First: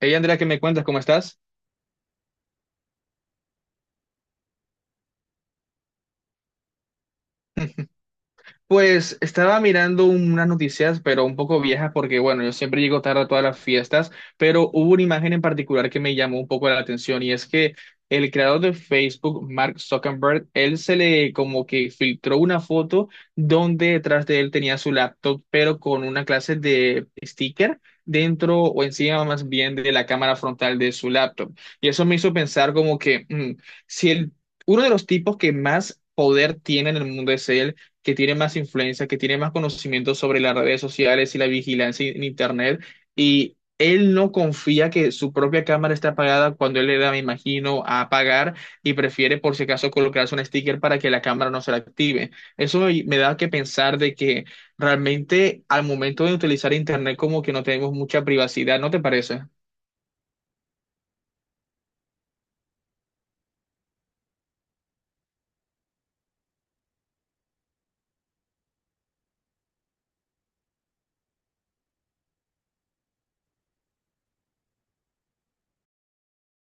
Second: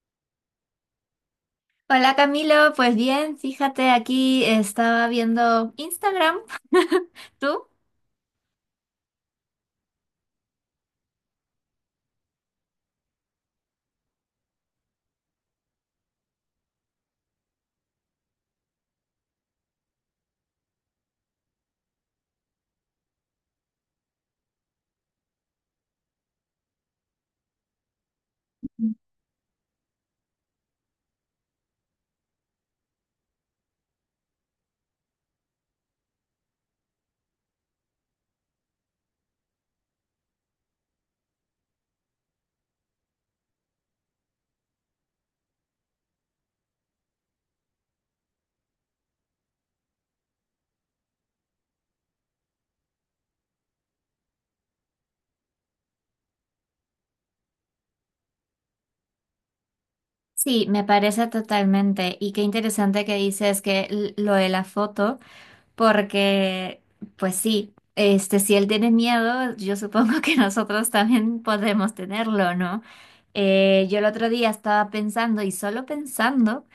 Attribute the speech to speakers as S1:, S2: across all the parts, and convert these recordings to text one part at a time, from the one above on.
S1: Hey Andrea, ¿qué me cuentas? ¿Cómo estás?
S2: Hola Camilo, pues bien, fíjate, aquí estaba viendo Instagram. ¿Tú?
S1: Pues estaba mirando unas noticias, pero un poco viejas, porque bueno, yo siempre llego tarde a todas las fiestas, pero hubo una imagen en particular que me llamó un poco la atención y es que el creador de Facebook, Mark Zuckerberg, él se le como que filtró una foto donde detrás de él tenía su laptop, pero con una clase de sticker dentro o encima más bien de la cámara frontal de su laptop. Y eso me hizo pensar como que mm, si el, uno de los tipos que más poder tiene en el mundo es él, que tiene más influencia, que tiene más conocimiento sobre las redes sociales y la vigilancia en Internet, y él no confía que su propia cámara está apagada cuando él le da, me imagino, a apagar y prefiere por si acaso colocarse un sticker para que la cámara no se la active. Eso me da que pensar de que realmente al momento de utilizar Internet como que no tenemos mucha privacidad, ¿no te parece?
S2: Sí, me parece totalmente. Y qué interesante que dices lo de la foto, porque, pues sí, si él tiene miedo, yo supongo que nosotros también podemos tenerlo, ¿no? Yo el otro día estaba pensando y solo pensando.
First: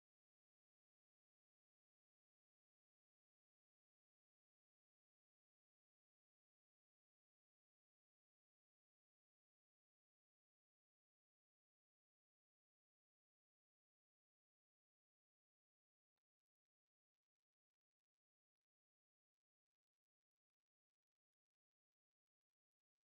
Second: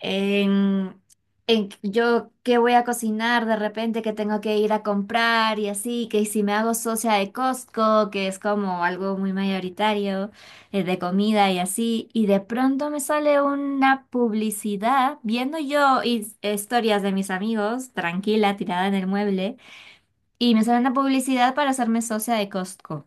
S2: en, en yo qué voy a cocinar de repente, que tengo que ir a comprar y así, que si me hago socia de Costco, que es como algo muy mayoritario, de comida y así, y de pronto me sale una publicidad viendo yo historias de mis amigos, tranquila, tirada en el mueble, y me sale una publicidad para hacerme socia de Costco.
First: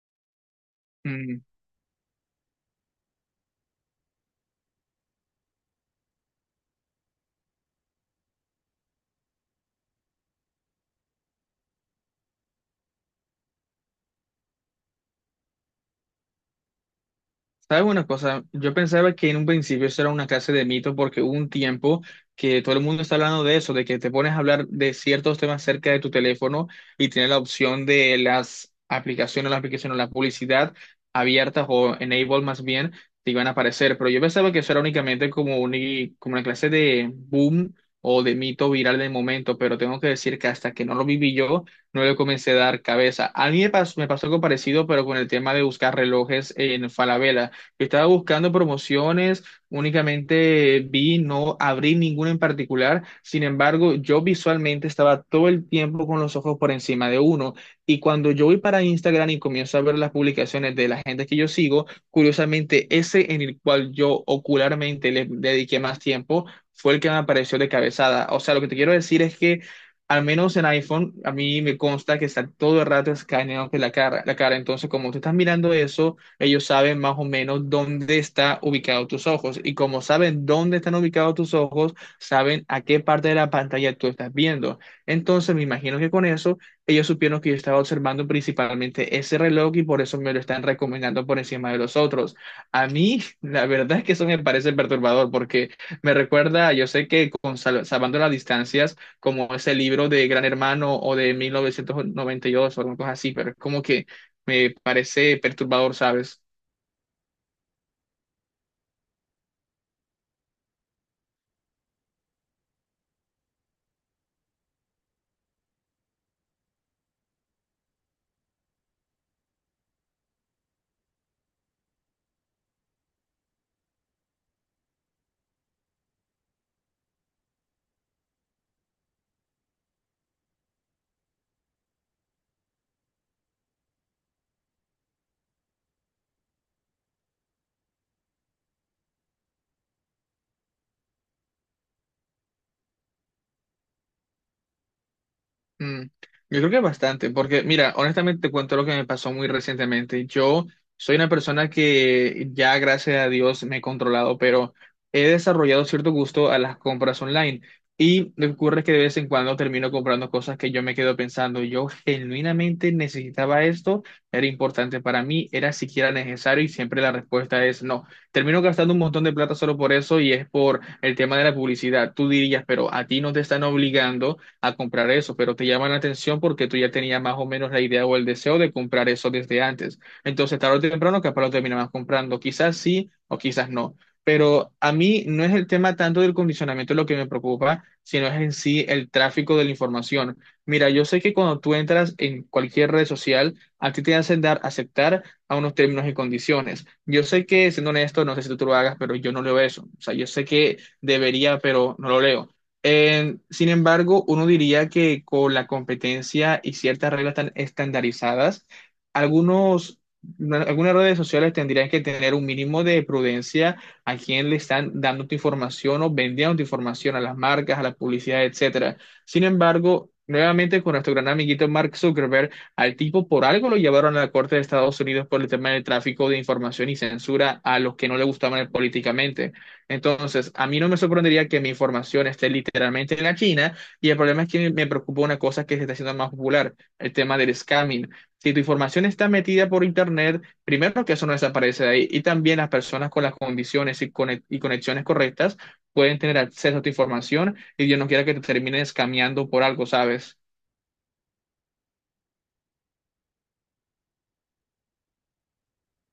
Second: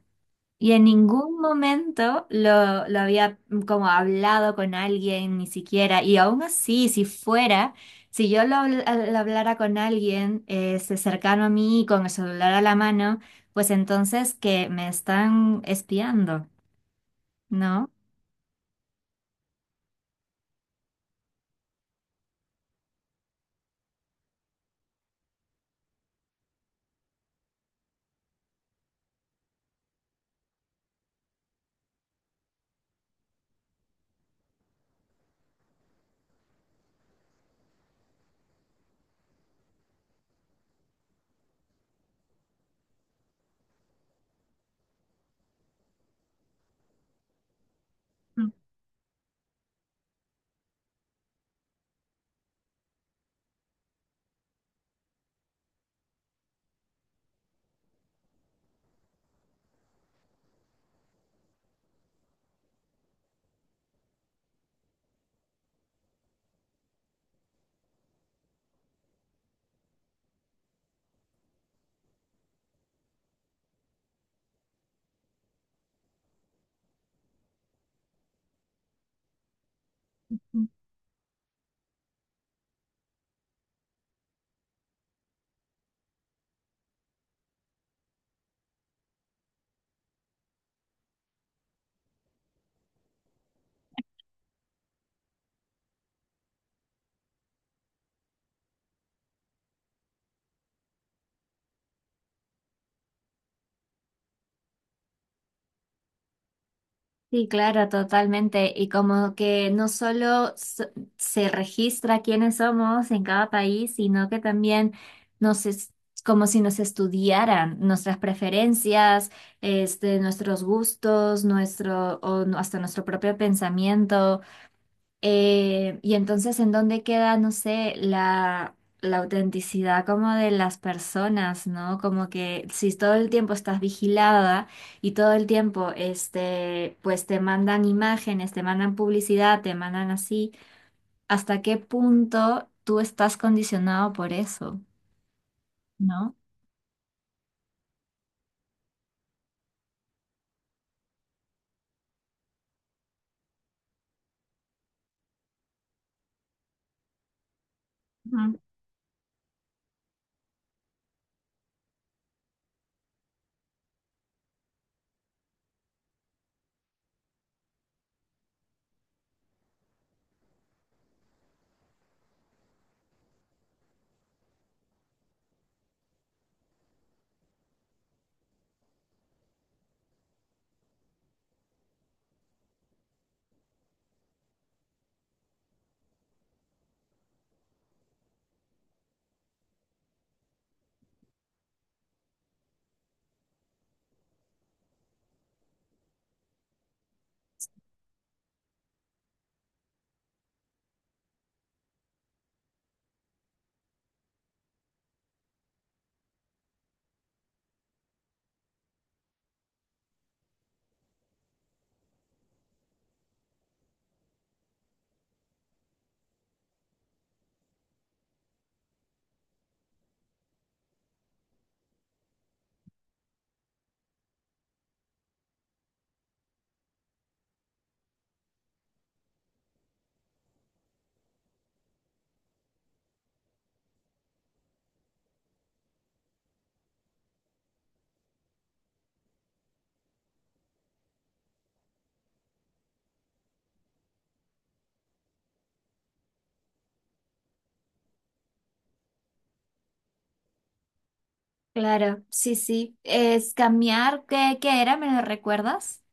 S2: Y en ningún momento lo había como hablado con alguien, ni siquiera. Y aún así, si fuera, si yo lo hablara con alguien, cercano a mí, con el celular a la mano, pues entonces que me están espiando,
S1: ¿Sabes
S2: ¿no?
S1: una cosa? Yo pensaba que en un principio eso era una clase de mito porque hubo un tiempo que todo el mundo está hablando de eso, de que te pones a hablar de ciertos temas cerca de tu teléfono y tienes la opción de las aplicaciones, la publicidad abiertas o enable más bien, te iban a aparecer. Pero yo pensaba que eso era únicamente como una clase de boom o de mito viral del momento, pero tengo que decir que hasta que no lo viví yo, no le comencé a dar cabeza. A mí me pasó algo parecido, pero con el tema de buscar relojes en Falabella. Yo estaba buscando promociones, únicamente vi, no abrí ninguna en particular. Sin embargo, yo visualmente estaba todo el tiempo con los ojos por encima de uno. Y cuando yo voy para Instagram y comienzo a ver las publicaciones de la gente que yo sigo, curiosamente, ese en el cual yo ocularmente le dediqué más tiempo fue el que me apareció de cabezada. O sea, lo que te quiero decir es que. Al menos en iPhone, a mí me consta que está todo el rato escaneando la cara. Entonces, como tú estás mirando eso, ellos saben más o menos dónde están ubicados tus ojos. Y como saben
S2: Mm.
S1: dónde están ubicados tus ojos, saben a qué parte de la pantalla tú estás viendo. Entonces, me imagino que con eso, ellos supieron que yo estaba observando principalmente ese reloj y por eso me lo están recomendando por encima de los otros. A mí, la verdad es que eso me parece perturbador porque me recuerda, yo sé que con Salvando las Distancias, como ese libro de Gran Hermano o de 1992 o algo así, pero es como que me parece perturbador, ¿sabes?
S2: Sí, claro, totalmente. Y como que no solo so- se registra quiénes somos en cada país, sino que también nos es como si nos estudiaran nuestras preferencias, nuestros gustos, nuestro, o no- hasta nuestro propio pensamiento. Y entonces, ¿en dónde queda, no sé, la autenticidad como de las personas, ¿no? Como que si todo el tiempo estás vigilada y todo el tiempo, pues te mandan imágenes, te mandan publicidad, te mandan así, ¿hasta qué punto tú estás condicionado por eso,
S1: Mm,
S2: ¿no?
S1: yo creo que bastante, porque mira, honestamente te cuento lo que me pasó muy recientemente. Yo soy una persona que ya, gracias a Dios, me he controlado, pero he desarrollado cierto gusto a las compras online. Y lo que
S2: Ujú.
S1: ocurre es que de vez en cuando termino comprando cosas que yo me quedo pensando, yo genuinamente necesitaba esto, era importante para mí, era siquiera necesario y siempre la respuesta es no. Termino gastando un montón de plata solo por eso y es por el tema de la publicidad. Tú dirías, pero a ti no te están obligando a comprar eso, pero te llama la atención porque tú ya tenías más o menos la idea o el deseo de comprar eso desde antes. Entonces, tarde o temprano, capaz lo terminabas comprando. Quizás sí o quizás no. Pero a mí no es el tema tanto del condicionamiento lo que me preocupa, sino es en sí el tráfico de la información. Mira, yo sé que cuando tú entras en cualquier red social, a ti te hacen dar aceptar a unos términos y condiciones. Yo sé que, siendo honesto, no sé si tú lo hagas, pero yo no leo eso. O sea, yo sé que debería, pero no lo leo. Sin embargo, uno diría que con la competencia y ciertas reglas tan estandarizadas, algunos, algunas redes sociales tendrían que tener un mínimo de prudencia a quién le están dando tu información o vendiendo tu información a las marcas, a la publicidad, etcétera. Sin embargo, nuevamente con nuestro gran amiguito Mark Zuckerberg, al tipo por algo lo llevaron a la Corte de Estados Unidos por el tema del tráfico de información y censura a los que no le gustaban políticamente. Entonces, a mí no me sorprendería que mi información esté literalmente en la China y el problema es que me preocupa una cosa que se está haciendo más popular, el tema del scamming. Si tu información está metida por Internet, primero que eso no desaparece de ahí y también las personas con las condiciones y conexiones correctas pueden tener acceso a tu información y Dios no quiera que te terminen escameando por algo, ¿sabes?
S2: Claro, sí, sí. Es cambiar, ¿qué era? ¿Me lo recuerdas?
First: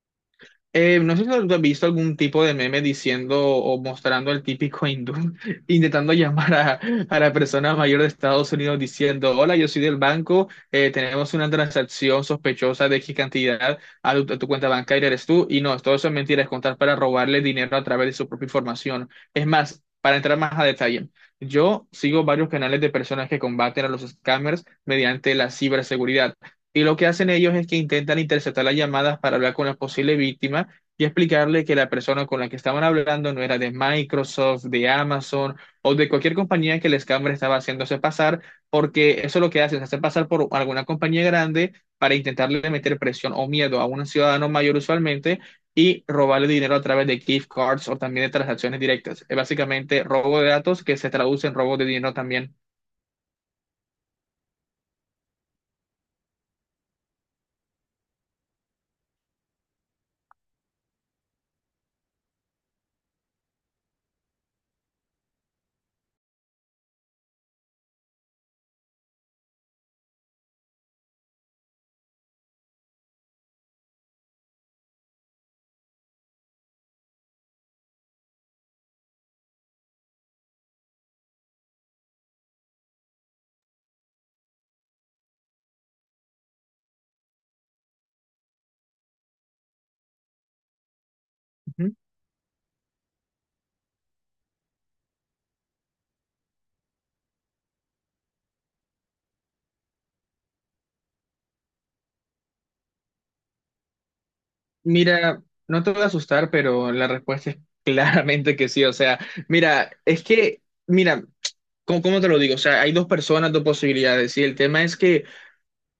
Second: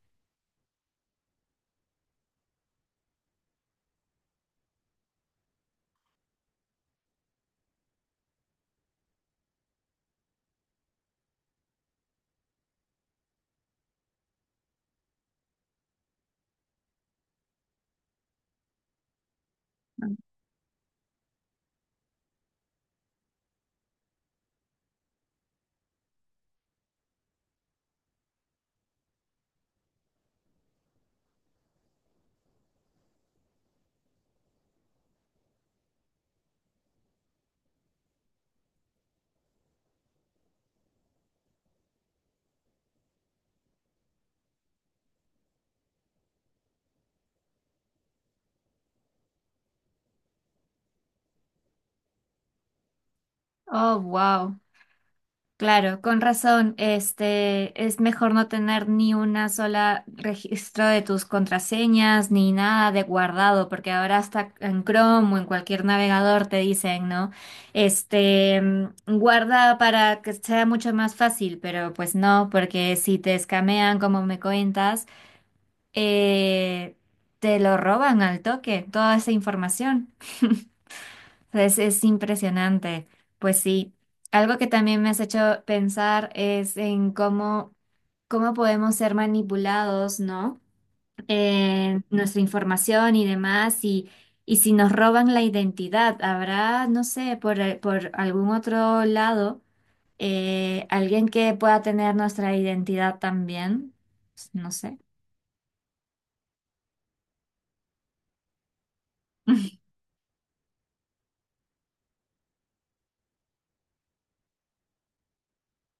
S1: No sé si tú has visto algún tipo de meme diciendo o mostrando al típico hindú intentando llamar a la persona mayor de Estados Unidos diciendo, hola, yo soy del banco, tenemos una transacción sospechosa de X cantidad a tu cuenta bancaria, eres tú. Y no, todo eso es mentira, es contar para robarle dinero a través de su propia información. Es más, para entrar más a detalle, yo sigo varios canales de personas que combaten a los scammers mediante la ciberseguridad. Y lo que hacen ellos es que intentan interceptar las llamadas para hablar con la posible víctima y explicarle que la persona con la que estaban hablando no era de Microsoft, de Amazon o de cualquier compañía que el scammer estaba haciéndose pasar, porque eso es lo que hacen, se hace pasar por alguna compañía grande para intentarle meter presión o miedo a un ciudadano mayor usualmente y robarle dinero a través de gift cards o también de transacciones directas. Es básicamente robo de datos que se traduce en robo de dinero también.
S2: Oh, wow. Claro, con razón. Es mejor no tener ni una sola registro de tus contraseñas ni nada de guardado, porque ahora hasta en Chrome o en cualquier navegador te dicen, ¿no? Este, mm, Guarda para que sea mucho más fácil, pero pues no, porque si te escamean, como me cuentas, eh, te lo roban al toque, toda esa información. Es impresionante. Pues sí, algo que también me has hecho pensar es en cómo podemos ser manipulados, ¿no? Nuestra información y demás, y si nos roban la identidad, habrá, no sé, por algún otro lado, alguien que pueda tener nuestra identidad también, no sé.
S1: Mira, no te voy a asustar, pero la respuesta es claramente que sí. O sea, mira, es que, mira, ¿cómo te lo digo? O sea, hay dos personas, dos posibilidades. Y el tema es que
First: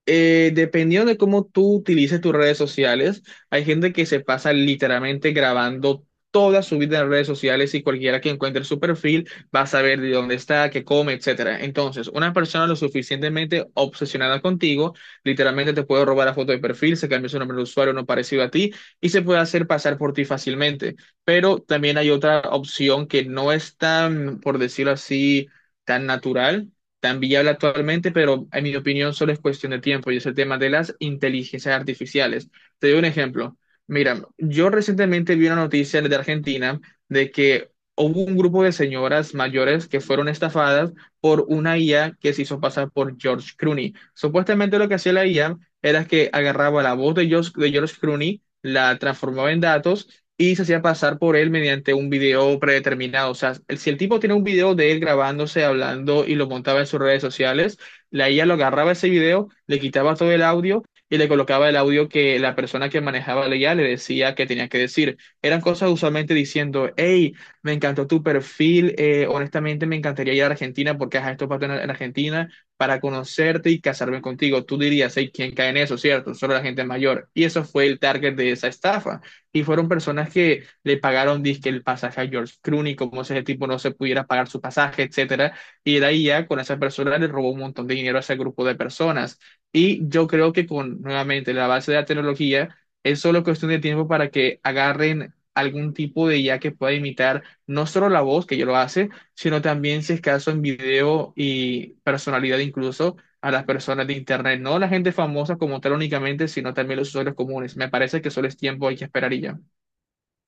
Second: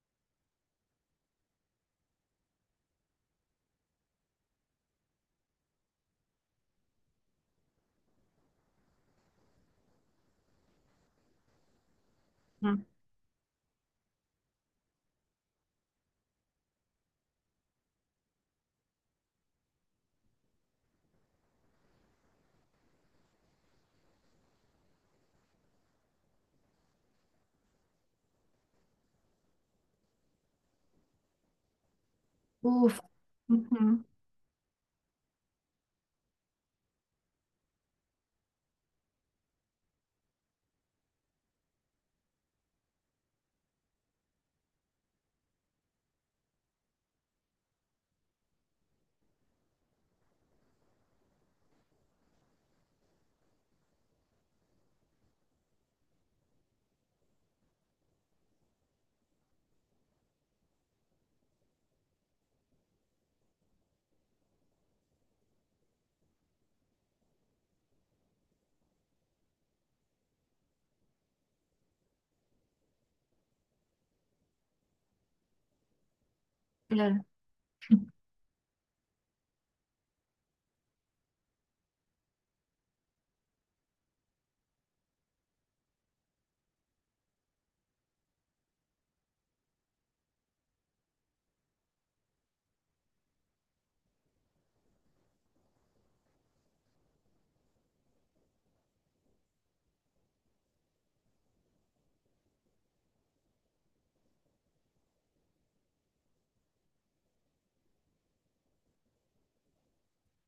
S1: dependiendo de cómo tú utilices tus redes sociales, hay gente que se pasa literalmente grabando toda su vida en redes sociales y cualquiera que encuentre su perfil va a saber de dónde está, qué come, etcétera. Entonces, una persona lo
S2: Ujú.
S1: suficientemente obsesionada contigo, literalmente te puede robar la foto de perfil, se cambia su nombre de usuario, no parecido a ti y se puede hacer pasar por ti fácilmente. Pero también hay otra opción que no es tan, por decirlo así, tan natural tan viable actualmente, pero en mi opinión solo es cuestión de tiempo y es el tema de las inteligencias artificiales. Te
S2: Uf,
S1: doy un ejemplo.
S2: ujú,
S1: Mira, yo recientemente vi una noticia de Argentina de que hubo un grupo de señoras mayores que fueron estafadas por una IA que se hizo pasar por George Clooney. Supuestamente lo que hacía la IA era que agarraba la voz de George Clooney, la transformaba en datos y se hacía pasar por él mediante un video predeterminado. O sea, el- si el tipo tiene un video de él grabándose, hablando y lo montaba en sus redes sociales, la IA lo agarraba ese video, le quitaba todo el audio y le colocaba el audio que la persona que manejaba la IA le decía que tenía que decir. Eran cosas usualmente diciendo, hey, me encantó tu perfil, honestamente me encantaría ir a Argentina porque ajá, esto pasa en Argentina para conocerte y casarme contigo. Tú dirías, hey, ¿quién cae en eso, cierto? Solo la gente
S2: claro.
S1: mayor. Y eso fue el target de esa estafa y fueron personas que le pagaron dizque el pasaje a George Clooney, como si ese tipo no se pudiera pagar su pasaje, etcétera, y de ahí ya con esas personas le robó un montón de dinero a ese grupo de personas. Y yo creo que con nuevamente la base de la tecnología es solo cuestión de tiempo para que agarren algún tipo de IA que pueda imitar no solo la voz, que ya lo hace, sino también si es caso en video y personalidad incluso a las personas de Internet, no la gente famosa como tal únicamente, sino también los usuarios comunes. Me parece que solo es tiempo, hay que esperar y ya.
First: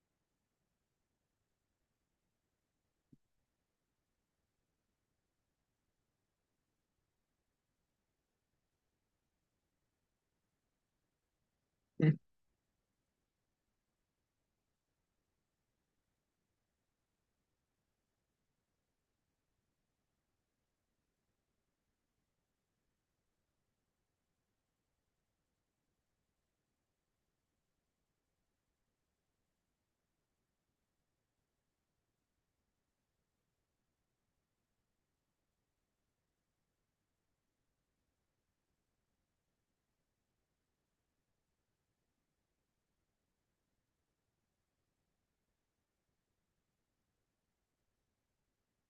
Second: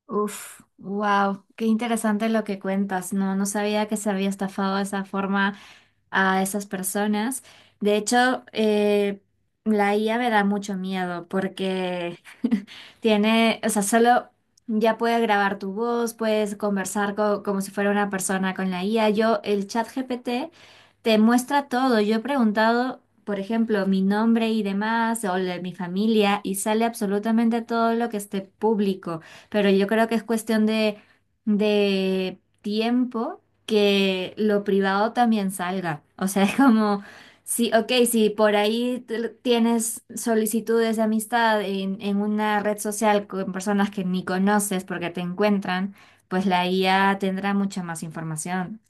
S2: Uf, wow, qué interesante lo que cuentas. No, no sabía que se había estafado de esa forma a esas personas. De hecho, la IA me da mucho miedo porque
S1: Mm,
S2: tiene, o sea, solo ya puede grabar tu voz, puedes como si fuera una persona con la IA. Yo, el chat GPT te muestra todo. Yo he preguntado, por ejemplo, mi nombre y demás, o la de mi familia, y sale absolutamente todo lo que esté público. Pero yo creo que es cuestión de tiempo que lo privado también salga. O sea, es como, sí, ok, si por ahí tienes solicitudes de amistad en una red social con personas que ni conoces porque te encuentran, pues la IA tendrá mucha más información,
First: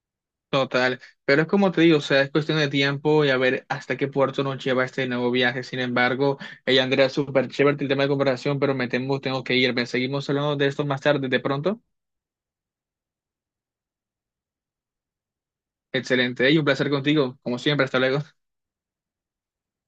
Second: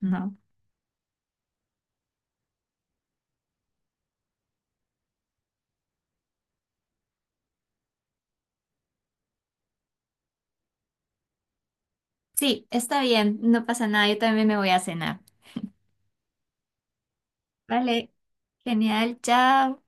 S2: ¿no?
S1: Total, pero es como te digo, o sea, es cuestión de tiempo y a ver hasta qué puerto nos lleva este nuevo viaje. Sin embargo, hey, Andrea, súper chévere el tema de comparación, pero me temo, tengo que irme. Seguimos hablando de esto más tarde, de pronto.
S2: Sí, está bien, no pasa nada, yo también me voy a cenar.
S1: Excelente, y un placer contigo, como siempre, hasta
S2: Vale,
S1: luego.
S2: genial, chao.